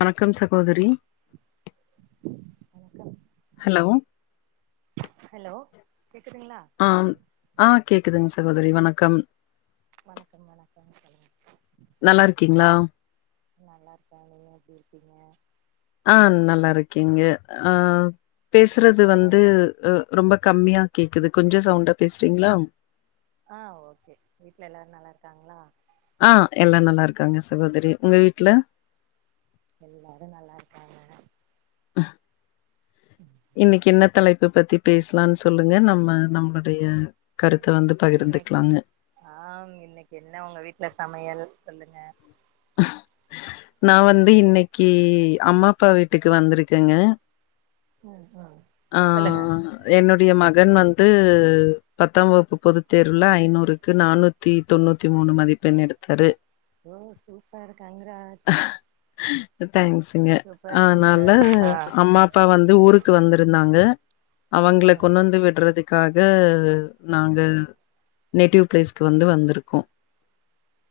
வணக்கம் சகோதரி வணக்கம் ஹலோ ஹலோ கேக்குதுங்களா ஆ ஆ கேக்குதுங்க சகோதரி வணக்கம் வணக்கம் வணக்கம் சோல்லுங்க நல்லாருக்கீங்களா நல்லா இருக்க நீங்க எப்டி இருக்கிங்க ஆ நல்லா இருக்கீங்க ஆ பேசுறது வீட்ல எல்லாரு வந்து நல் ரொம்ப கம்மியா கேக்குது கொஞ்சம் சவுண்டா பேசுறீங்களா ஆ ஓகே வீட்டு்ல எல்லாரும் நல்லா இருக்காங்களா ஆ எல்லாம் நல்லா இருக்காங்க சகோதரி உங்க வீட்டுல எல்லாரும் நல்லா இருக்காங்க இன்னைக்கு என்ன தலைப்பு பத்தி பேசலான் சொல்லுங்க நம்ம நம்மளுடைய கருத்த வந்து பகிர்ந்துக்கலாங்க ஆம் இன்னைக்கு என்ன உங்க வீட்டுல சமையல் சொல்லுங்க ஹ நான் வந்து இன்னைக்கு அம்மா அப்பா வீட்டுக்கு வந்திருக்கங்க ம் ம் சொல்லுங்க என்னுடைய மகன் வந்து பத்தாம் வகுப்பு பொதுத்தேர்வுல ஐநூறுக்கு நானூத் த்தி தொண்ணூத்தி மூணு மதிப்பெண் எடுத்தாரு ஓ சூப்பர் காங்கராஜ் தேங்க்ஸங்க சூப்பர் அதனால சூப்பர் ஆ அம்மா அப் பா வந்து ஊருக்கு வந்திருந்தாங்க அவங்கல ம் கொண்டு வந்து விடுறதுக் காக நாங்கள் நேட்டிவ் பிளேஸ்க்கு வந்து வந்திருக்கோம்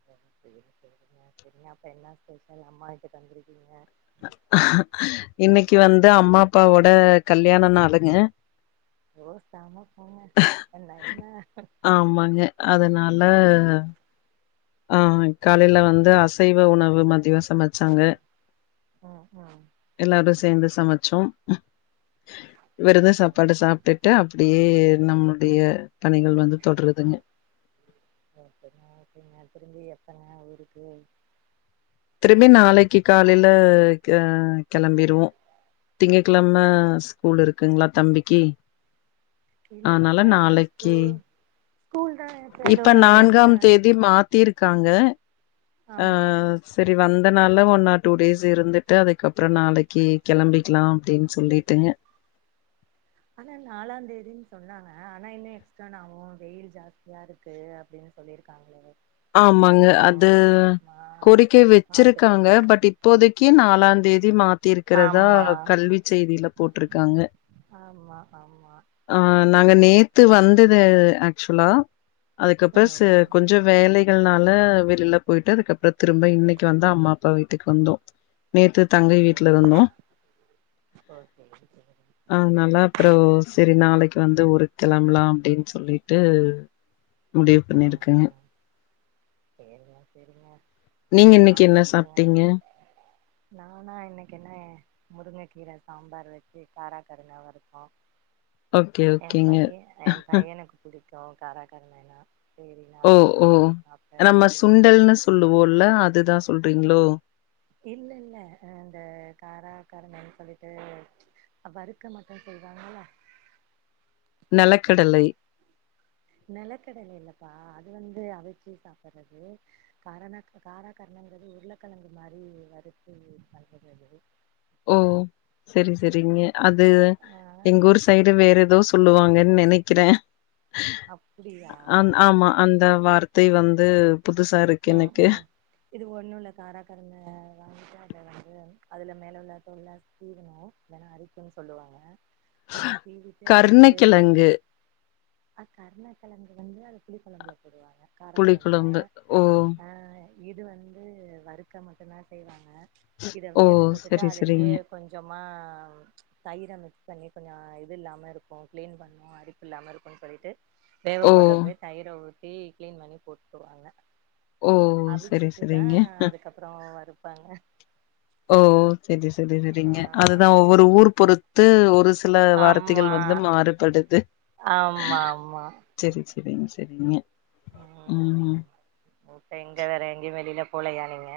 செரி செரிங்க செரிங்க செரி அப்ப என்ன ஸ்பஷல் அம்மா வீட்டுக்கு வந்துருக்கீங்க இன்னைக்கு வந்து அம்மா அப்பாவோட கல்யாணநாளுங்க ஓ சம போங்க அப்பன என்ன ஆமாங்க அதனால ஆ ஆ காலையில வந்து அசைவ உணவு மத்தியோ சமச் ச்சாங்க ம் ம் எல்லாரும் சேர்ந்து சமச்சோம் விருந்து ம் சாப்பாடு சாப்ட்டுட்டு அப்படியே நம்மளுடைய பணிகள் வந்து தொடருதுங்க ஓகேங்க ஓகேங்க திரும்பி எப்பங்க ஊருக்கு திரும்பி நாளைக்கு காலையில கஹ கிளம்பிருவோம் திங்க கிழம ஸ்கூல் இருக்குங்களா தம்பிக்கு இல்ல அதனால ஏத நாளைக்கு ஸ்கூல் கூல் தான இப்ப நான்காம் தேதி மாத்திருக்காங்க ஆ ஆமா செரி வந்தனாள ஒன் ஆர் டூ டேஸ் இருந்துட்டு அதுக்கப்புரோ நாளைக்கு கிளம்பிக்கலாம் அப்படின்னு சொல்லிட்டுங்க ஆனா நாலாந் தேதினு சொன்னாங்க ஆனா இன்னும் எக்ஸ்ட்னாவும் வெயில் ஜாஸ்தியா இருக்கு அப்படின்னு சொல்லிருக்காங்கள ஆமாங்க அது கோரிக்கை பாத்துட்டு வச்சிருக்காங்க பட் இப்போதைக்கி நாலாந் தேதி மா த்தி இருக்கறதா ஆமா கல்வி செய்தில போட்டுருக்காங்க ஆமா ஆமா ஆ நாங்க நேத்து வந்தது ஆக்சுவலா அதுக்கப்பறோ ம் செ ம் கொஞ் ஞ்சோ வேலைகள்னால வெளில போயிட்டு அதுக்கப்பறோ திரும்ப இன்னைக் கு வந்து அம்மா அப்பா வீட்டுக்கு வந்தோ நேத்து தங்கை ஓ வீட்ல இருந்தோ ஓ சேரி சேரி ஆனாலா அப்புறோ சரி நாளைக்கு வந்து ஊருக் கெளம்பலா அப்டின் சொல்லிட்டு முடிவு ம் பண்ணிருக்கங்க ம் சேரிங்க செரிங்க நீங்க இன்னைக்கு என்ன சாப்ட்டீங்க நானா இன்னைக்கு என்ன முருங்க கீர சாம்பார் வச்சு காரா கருண வறுத்தோ ஓகே, எ ஓகேங்க. பைய எ பையனுக்கு புடிக்கு கு காரா கருணைனா செரினு அதயே செஞ்சு சாப்டாச்சு ண்டல்னு ஸ் சொல்லுவோல அதுதா சொல்றீங்களோ இல்லல்ல அ இந்த காரா கருணனு சொல்லிட்டு அ வறுக்க மட்டு செய்வாங்கள நெலக்கடலை நெலக்கடல இல்லப்பா அது வந்து அவிச்சி சாப்புடுறது காரண காராக்கருணங்கிறது உருளக்கெழங்கு மாரி வறுத்து பண்றது அது ஓ செரி செரிங்க அது ஆ எங்க ஊர் சைடு வேற எதோ சொல்லுவாங்கன் நெனைக்கிறே அப்டியா அந் ஆமா அந்த வார்த்தை வந்து புதுசாரு ம் ம் இது ஒன்னு இல்ல காரா கருண வாங்கிட்டு அத வந்து அதுல மேலே உள்ள தோல்லா சீ சீவணு இல்லனா அரிக்குன் சொல்லுவாங்க அத சீவிட்டு அத வந்து கருணக்கிழங்கு அ கர்ண கெழங்கு வந்து அது புளிக்கொழம்புல போடுவாங்க புளி காரக்கொழம்புல கொழம்பு ஓ ஆ இது வந்து வறுக்க மட்டுந்தா செய்வாங்க இத ஓ வேக போட்டுட்டு சரி அதுலேயே சரிங்க கொஞ் சமா தயிர மிக்ஸ் பண்ணி கொஞ்சொ இது இல்லாம இருக்கு கிளீன் பண்ணு அரி ப்புல்லாம இருக்குன்னு சொல்லிட்டு ஓ தேவப்படுறப்பய தயிர ஊத்தி கிளீன் பண்ணி போட்டுவாங்க ஓ சரி அவிச்சுட்டுதா சரிங்க அதுக்கப்பறோ வறுப்பாங்க ஓ செரி செரி ஆமா செரிங்க அதுதா ஒவ்வொரு ஊர் பொறுத்து ஒரு சில வார்த்தைகள் ஆமா வந்து மாறுபடுது ஆமா செரி செரிங் செரிங்க ம் ஓகே எங்க வேற எங்கேயு வெளில போலையா நீங்க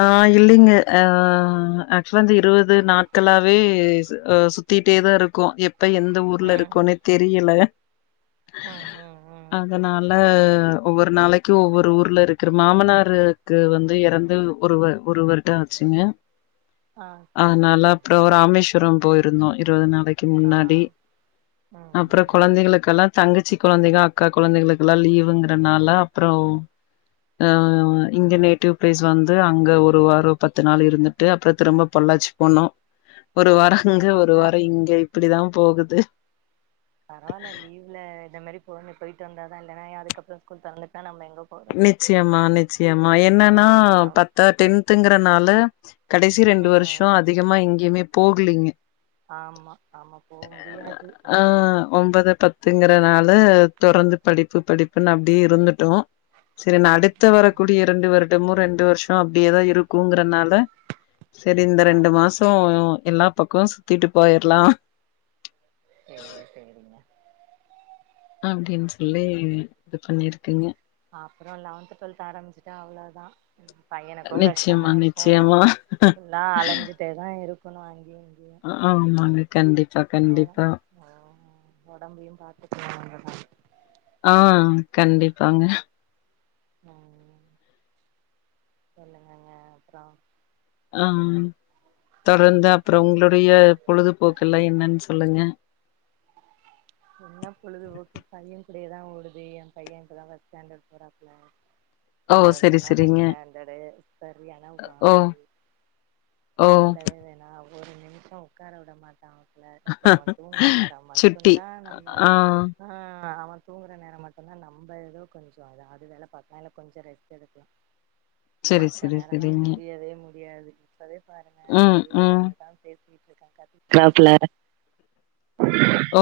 ஆ இல்லைங்க அ ஆக்சுவலா வந்து இருவது நாட்களாவே அ சு த்திட்டேதா இருக்கோ எப்ப எந்த ஊர்ல ம் இருக்கோன்னே தெரியல ம் ம் ம் அதனால ஒவ்வொரு நாளைக்கு ஒவ்வொரு ஊர்ல இருக்கு மாமனாருக்கு வந்து எறந்து ஒரு வ ஒரு வருட ஆச்சுங்க ஆ சேரி அதனால அப்புற சேரி ராமேஷ் வரம் போயிருந்தோ இருவது நாளைக்கு ஆ முன்னாடி ம் அப்புற ம் கொழந்தைகளுக்கெல்லா தங்கச்சி கொழந்தைக அக்கா கொழந்தைகளுக்கெல்லா லீவுங்கறனால அப்புற ஆ இங்க ம் நேட்டிவ் பிளேஸ் வந்து அங்க ஒரு வார பத்து நாள் இருந்துட்டு அப்புற திரும்ப பொள்ளாச்சு போனோ ஒரு வார அங்க ஒரு பரவால்ல வார இங்க இப்டிதா போகுது பரவால்ல லீவுல இந்த மாரி போணு போயிட்டு வந்தாதா இல்லன்னா அதுக்கப்புற ஸ்கூல் தொறந்துட்டா நம்ம எங்க போறது நிச்சயமா நிச்சயமா என்னன்னா ஆ பத்தா டென்த்துங்கறனால கடைசி ரெண்டு வருஷ ம் அதிகமா எங்கேயுமே போகலீங்க ஆமா ஆமா போ முடியாது ஆனா ஆ ஒம்போது பத் துங்கறனால தொடர்ந்து படிப்பு படிப்புன்னு அப்டியே இருந்துட்டோ செரி ம் அடுத்து ம் வரக்கூடிய இரண்டு வருடமு ரெண்டு வருஷ அப்டியேதா இருக்குங்கறனால செரி இந்த ரெண்டு ஆமா மாச எல்லா பக்கமு சுத்திட்டு போயிர்லா செரி செரிங்க அப்டின்னு சொல்லி இது பண்ணிருக்குங்க அப்புற லெவன்த் டுவெல்த் ஆரம்பிச்சிட்டா அவ்வளோதா பையனுக்கு நிச்சயமா கஷ்டமா இருக்கு நிச்சயமா. ஃபுல்லா அலஞ்சுட் ட்டே தா இருக்கணு அங்கியு இங்கியு ஆமாங்க கண்டிப்பா கண்டிப்பா ஆ ஒடம்பையு பாத்துக்கணு நம்பதா ஆ கண்டிப்பாங்க ம் சொல்லுங்கங்க அப்ற ஆ தொடர்ந்து அப்ற உங்களுடைய பொழுதுபோக்கு எல்லா என்னன்னு சொல்லுங்க என்ன பொழுதுபோக்கு பைய கூடையேதா ஓடுது ஏ பைய இப்பதா ஃபஸ்ட் ஸ்டாண்டர்ட் போறாப்புல ஓ இந்த செரி வருஷந்தா ஃபஸ்ட் செரிங்க ஸ்டாண்டர்டு சரியான ஓ வாலு ஓ சொல்லவே வேணா ஒரு நிமிஷ உக்கார விட மாட்டா இல்ல இப்ப அவ தூங்குற நேரம் சுட்டி மட்டுந்தா நம்ம ஆ ஆ அவ தூங்குற நேர மட்டுந்தா நம்ப ஏதோ கொஞ்ச அதா அது வேல பாக்கலா இல்ல கொஞ்ச ரெஸ்ட் எடுக்கலா பிளாக் செரி மத்த செரி நேரல்லா செரிங்க முடியவே முடியாது இப்பவே பாருங்க ம் கொள்ளையில ம் வந்துதா பேச வீட்டுக்காரர் கத்றாப்ல ஓ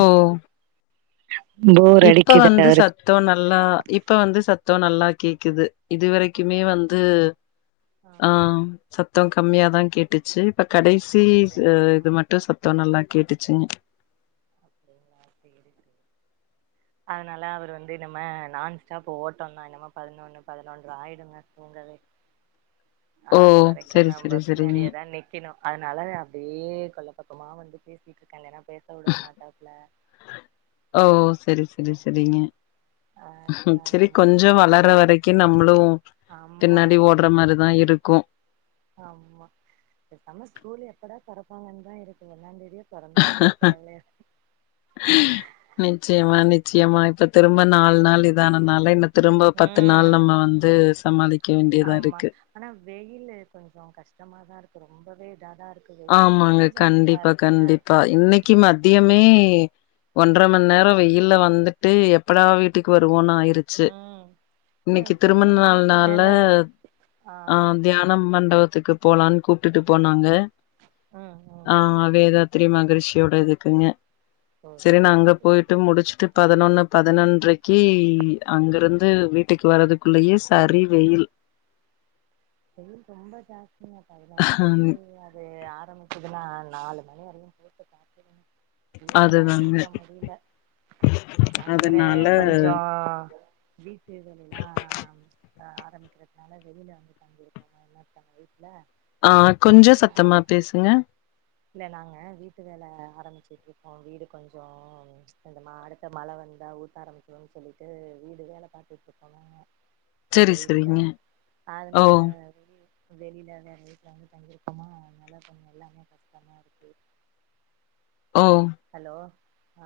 போர் இப்ப அடிக்குது வந்து அவருக்கு சத்த நல்லா இப்ப வந்து சத்த நல்லா கேக்குது இப்ப இதுவரைக்குமே வந்து ஆ சத்த கம்மியாதா கேட்டுச்சு இப்ப கடைசி அப்படியா ஆ இது மட்டு சத்த நல்லா கேட்டுச்சுங்க அப்டியே நா தேடுட்டு அதனால அவர் வந்து நம்ம நாண் ஸ்டாப் ஓட்டம் தா இன்னிமே பதினொன்னு பதினொன்ற ஆயிடுங்க தூங்கவே ஓ அது வரைக்கு செரி நம்ப செரி செரிங்க பின்னாடியே தா நிக் கிணு அதனால அப்டியே கொல்ல பக்கமா வந்து பேசிட்டு இருக்க இந்நேர பேச விட மாட்டாப்ல ஓ சரி சரி சரிங்க சரி அதனாலங்க கொஞ்ச வளர வரைக் கி நம்மளு ஆமா பின்னாடி ஓட்ற மாரிதா இருக்கு ஆமா பேசாம ஸ்கூல் எப்படா தொறப்பாங்கன்னு தா இருக்கு ஒன்னாந்தேதியோ தொறந்தா கூட தேவலையா நிச்சயமா நிச்சயமா இப்ப திரும்ப நாலு நாள் இதானலால இந்த திரும்ப பத்து நாள் ம் நம்ம வந்து சமாளிக்க வேண்டியதா ஆமா இருக்கு ஆனா வெயிலு கொஞ்சோ கஷ்டமாதா இருக்கு ரொம்பவே இதா தா இருக் ஆமாங்க கண்டிப்பா கண்டிப்பா இன்னைக்கு மதியமே ஒன்றரம நேரம் வெயில் வந்துட்டு எப்படா வீட்டுக்கு வருவோன் ஆயிரு ச்சி. ம் இல்ல இன்னைக்கி திருமண பதினோரு மணிக்கு நாள்னால மேல ஆ தியானம் மண்டபத்துக்கு போலான் கூப்ட்டு போனாங்க ஆ ஆ வேதாத்திரி மகிரிஷியோட இருதுக்குங்க ஓ சரி நா சேரி அங்க சேரிங்க போயிட்டு முடிச்ட்டு பதினொன்னு பதினொன்றைக்கி அங்கருந்து வீட்டுக்கு வர்துக்குள்ளயே சரி வெயில் வெயில் ரொம்ப ஜாஸ்தி பதினோர் மணிக்கிலா அது ஆரம்பிச்சதுன்னா நாலு மணி வரையும் போட்டு தாக் வீட்டுலதான் அதுதாங்க இருக்க முடியல நாங்க வேற அதனால கொஞ்சோ வீட்ல வேல எல்லாம் ஆ ஆரம்பிக்கிறதுனால வெயில தங்கியிருக்கோம் வெயில தங்கியிருக்கோம்ல ஆ கொஞ்சோம் சத்தமா பேசுங்க இல்ல நாங்க வீட்டு வேல ஆரம்பிச்ட்டு இருக்கோம் வீடு கொஞ்சோ இங்க மா அடுத்த மழ வந்தா ஊத்த ஆரம்பிச்சிரும் சொல்லிட்டு வீடு வேல பாத்துட்டு இருக்கோங்க எங்க சரி வீட்ல சரிங்க ஓ அதனால வெயில் வெளில வேற வீட்ல வந்து தங்கிருக்கோமா அதனால கொஞ்சோ எல்லாமே கஷ்டமா இருக்கு ஓ ஹலோ ஆ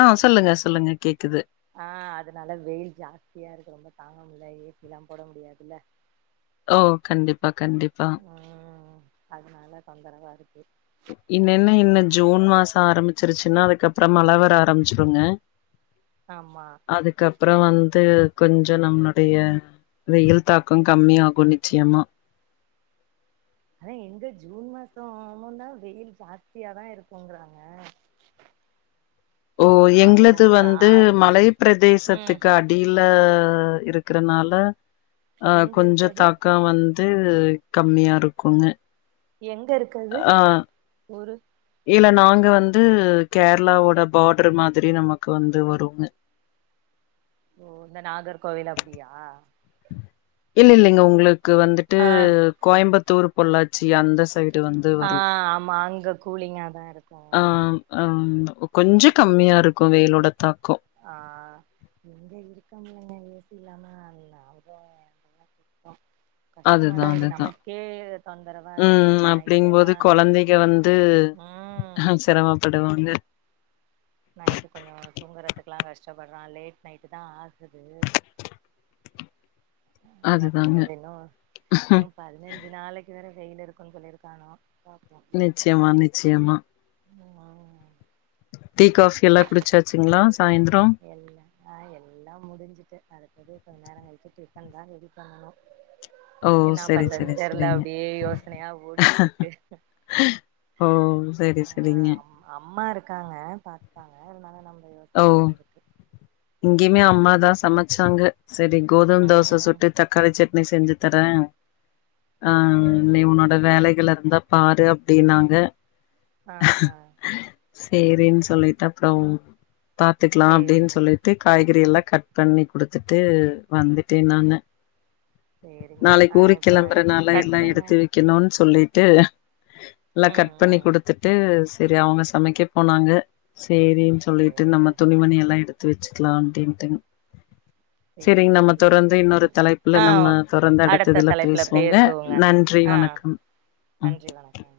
ஆ சொல்லுங்க சொல்லுங்க கேக்குது ஆ அதனால வெயில் ஜாஸ்தியா இருக்கு ரொம்ப தாங்குமுல்ல ஏசிலாம் போட முடியாதுல்ல ஓ கண்டிப்பா கண்டிப்பா ம் அதனால தொந்தரவா இருக்கு இன்னன்ன இன்ன ஜூன் மாசோ ஆரம்பிச்சிருச்சுன்னா அதுக்கப்றோ மழ வர ஆரம்பிச்சிருங்க ஆமா அதுக்கப்புறம் வந்து கொஞ்ச நம்ளுடைய வெயில் தாக்கம் கம்மியாகும் நிச்சியமா ஆனா எங்க ஜூன் மாசம் ஆனம்தா வெயில் ஜாஸ்தியாதா இருக்குங்கறாங்க ஓ ஆக எங்களது உங்களுக்கு வந்து ஆ மலை ம் பிரதேசத்துக்கு அ அடில இருக்கறனால அ எங்க இருக்கு கொஞ்ச அது தாக்கம் வந் து கம்மியா இருக்குங்க எங்க இருக்கது ஆ ஊரு இல்ல நாங்க வந்து கேரளாவோட பார்டர் மாதிரி நமக்கு வந்து வரும் ஓ இந்த நாகர்கோவில் அப்டியா இல்ல இல்லைங்க உங்களுக்கு வந்துட்டு ஆ கோயம்புத்தூர் பொள்ளாச்சி அந்த சை ஆ ஆமா அங்க கூலிங்காதா இருக்கும் ஆம்மா கொஞ்சோம் கம்மியா இருக்கும் வெயிலோட தாக்கம் ஆஹ் எங்க இருக்கமுலங்க ஏசில்லாம நாங்க ஆ அதுதா கஷ்டமாதான் இருக்கு அதுதா நமக்கே தொந்தரவா இருக்கு ம் நைட்ல அப்டிங்கும்போது எல்லாம் கொழந்தைக ஆ படுவாங்க நைட்டு் கொஞ்சோ தூங்குறதுக்குலா கஷ்டப்படுறா லேட் நைட்டு தா ஆகுது என்ன பண்றது அதுதாங்க இன்னு‌ லவ்‌ பதினஞ்சு நாளைக்கு வேற வெயில் இருக்குன்னு சொல்லிருக்கானா பாப்பு நிச்சியமா நிச்சியமா உமாமா டீ காஃபி எல்லா குடிச்சாச்சுங்களா சாய்ந்த்ரோ எல்லா ஆ எல்லா முடிஞ்சிட்டு அடுத்தது கொஞ்ச நேரோ கழிச்சி டிஃபன் தா ரெடி பண்ணணு ஓ [inaudible] என்ன செரி பண்றனு செரி தெர்ல செரிங்க அப்டியே யோசனையா ஓடிட்டுருக்கு ஓ செரி செரிங்க அம்மா இருக்காங்க பாத்துப்பாங்க இருந்தாலு நம்ப யோசனையாவே இருக் இங்கயுமே அம்மாதா சமச்சாங்க செரி கோதும் தோச ம் சுட் டு தக்காளி சட்னி செஞ்சு தரே ஆ ஓகே நீ ஓகே உன்னோட வேலைகள் இருந்தா பாரு அப்டின்னாங்க ஆ ஆ சேரின் சொல்லிட்டப்றோ பாத்துக்கலா அப்டின் சேரிங்க சொல்லிட் டு காய்கறி எல்லா கட் பண்ணி குடுத்துட்டு வந்துட்டே நானு சேரிங்க நாளைக் ஆ ஊருக்கு இப்ப கெளம்புறனால கட் எல்லா பண்ணு எடுத்து வைக் கணுன் சொல்லிட்டு எல்லா ம் கட் பண்ணி ம் குடுத்துட் டு செரி அவங்க சமைக்க போனாங்க சேரின் சேரிங்க ணுமணியெல்லா எடுத்து வச்சுக்கலா அப்டின்ட்டுங் செரிங் சேரிங்க நம்ம தொடர்ந்து சேரிங்க இன்னொரு தலைப்புல ஆ நம்ம தொடர்ந்து அடுத்த அடுத்ததுல தலைப்புல பேசுவோங்க நன்றி ஆ வணக் ம் நன்றி வணக்கம்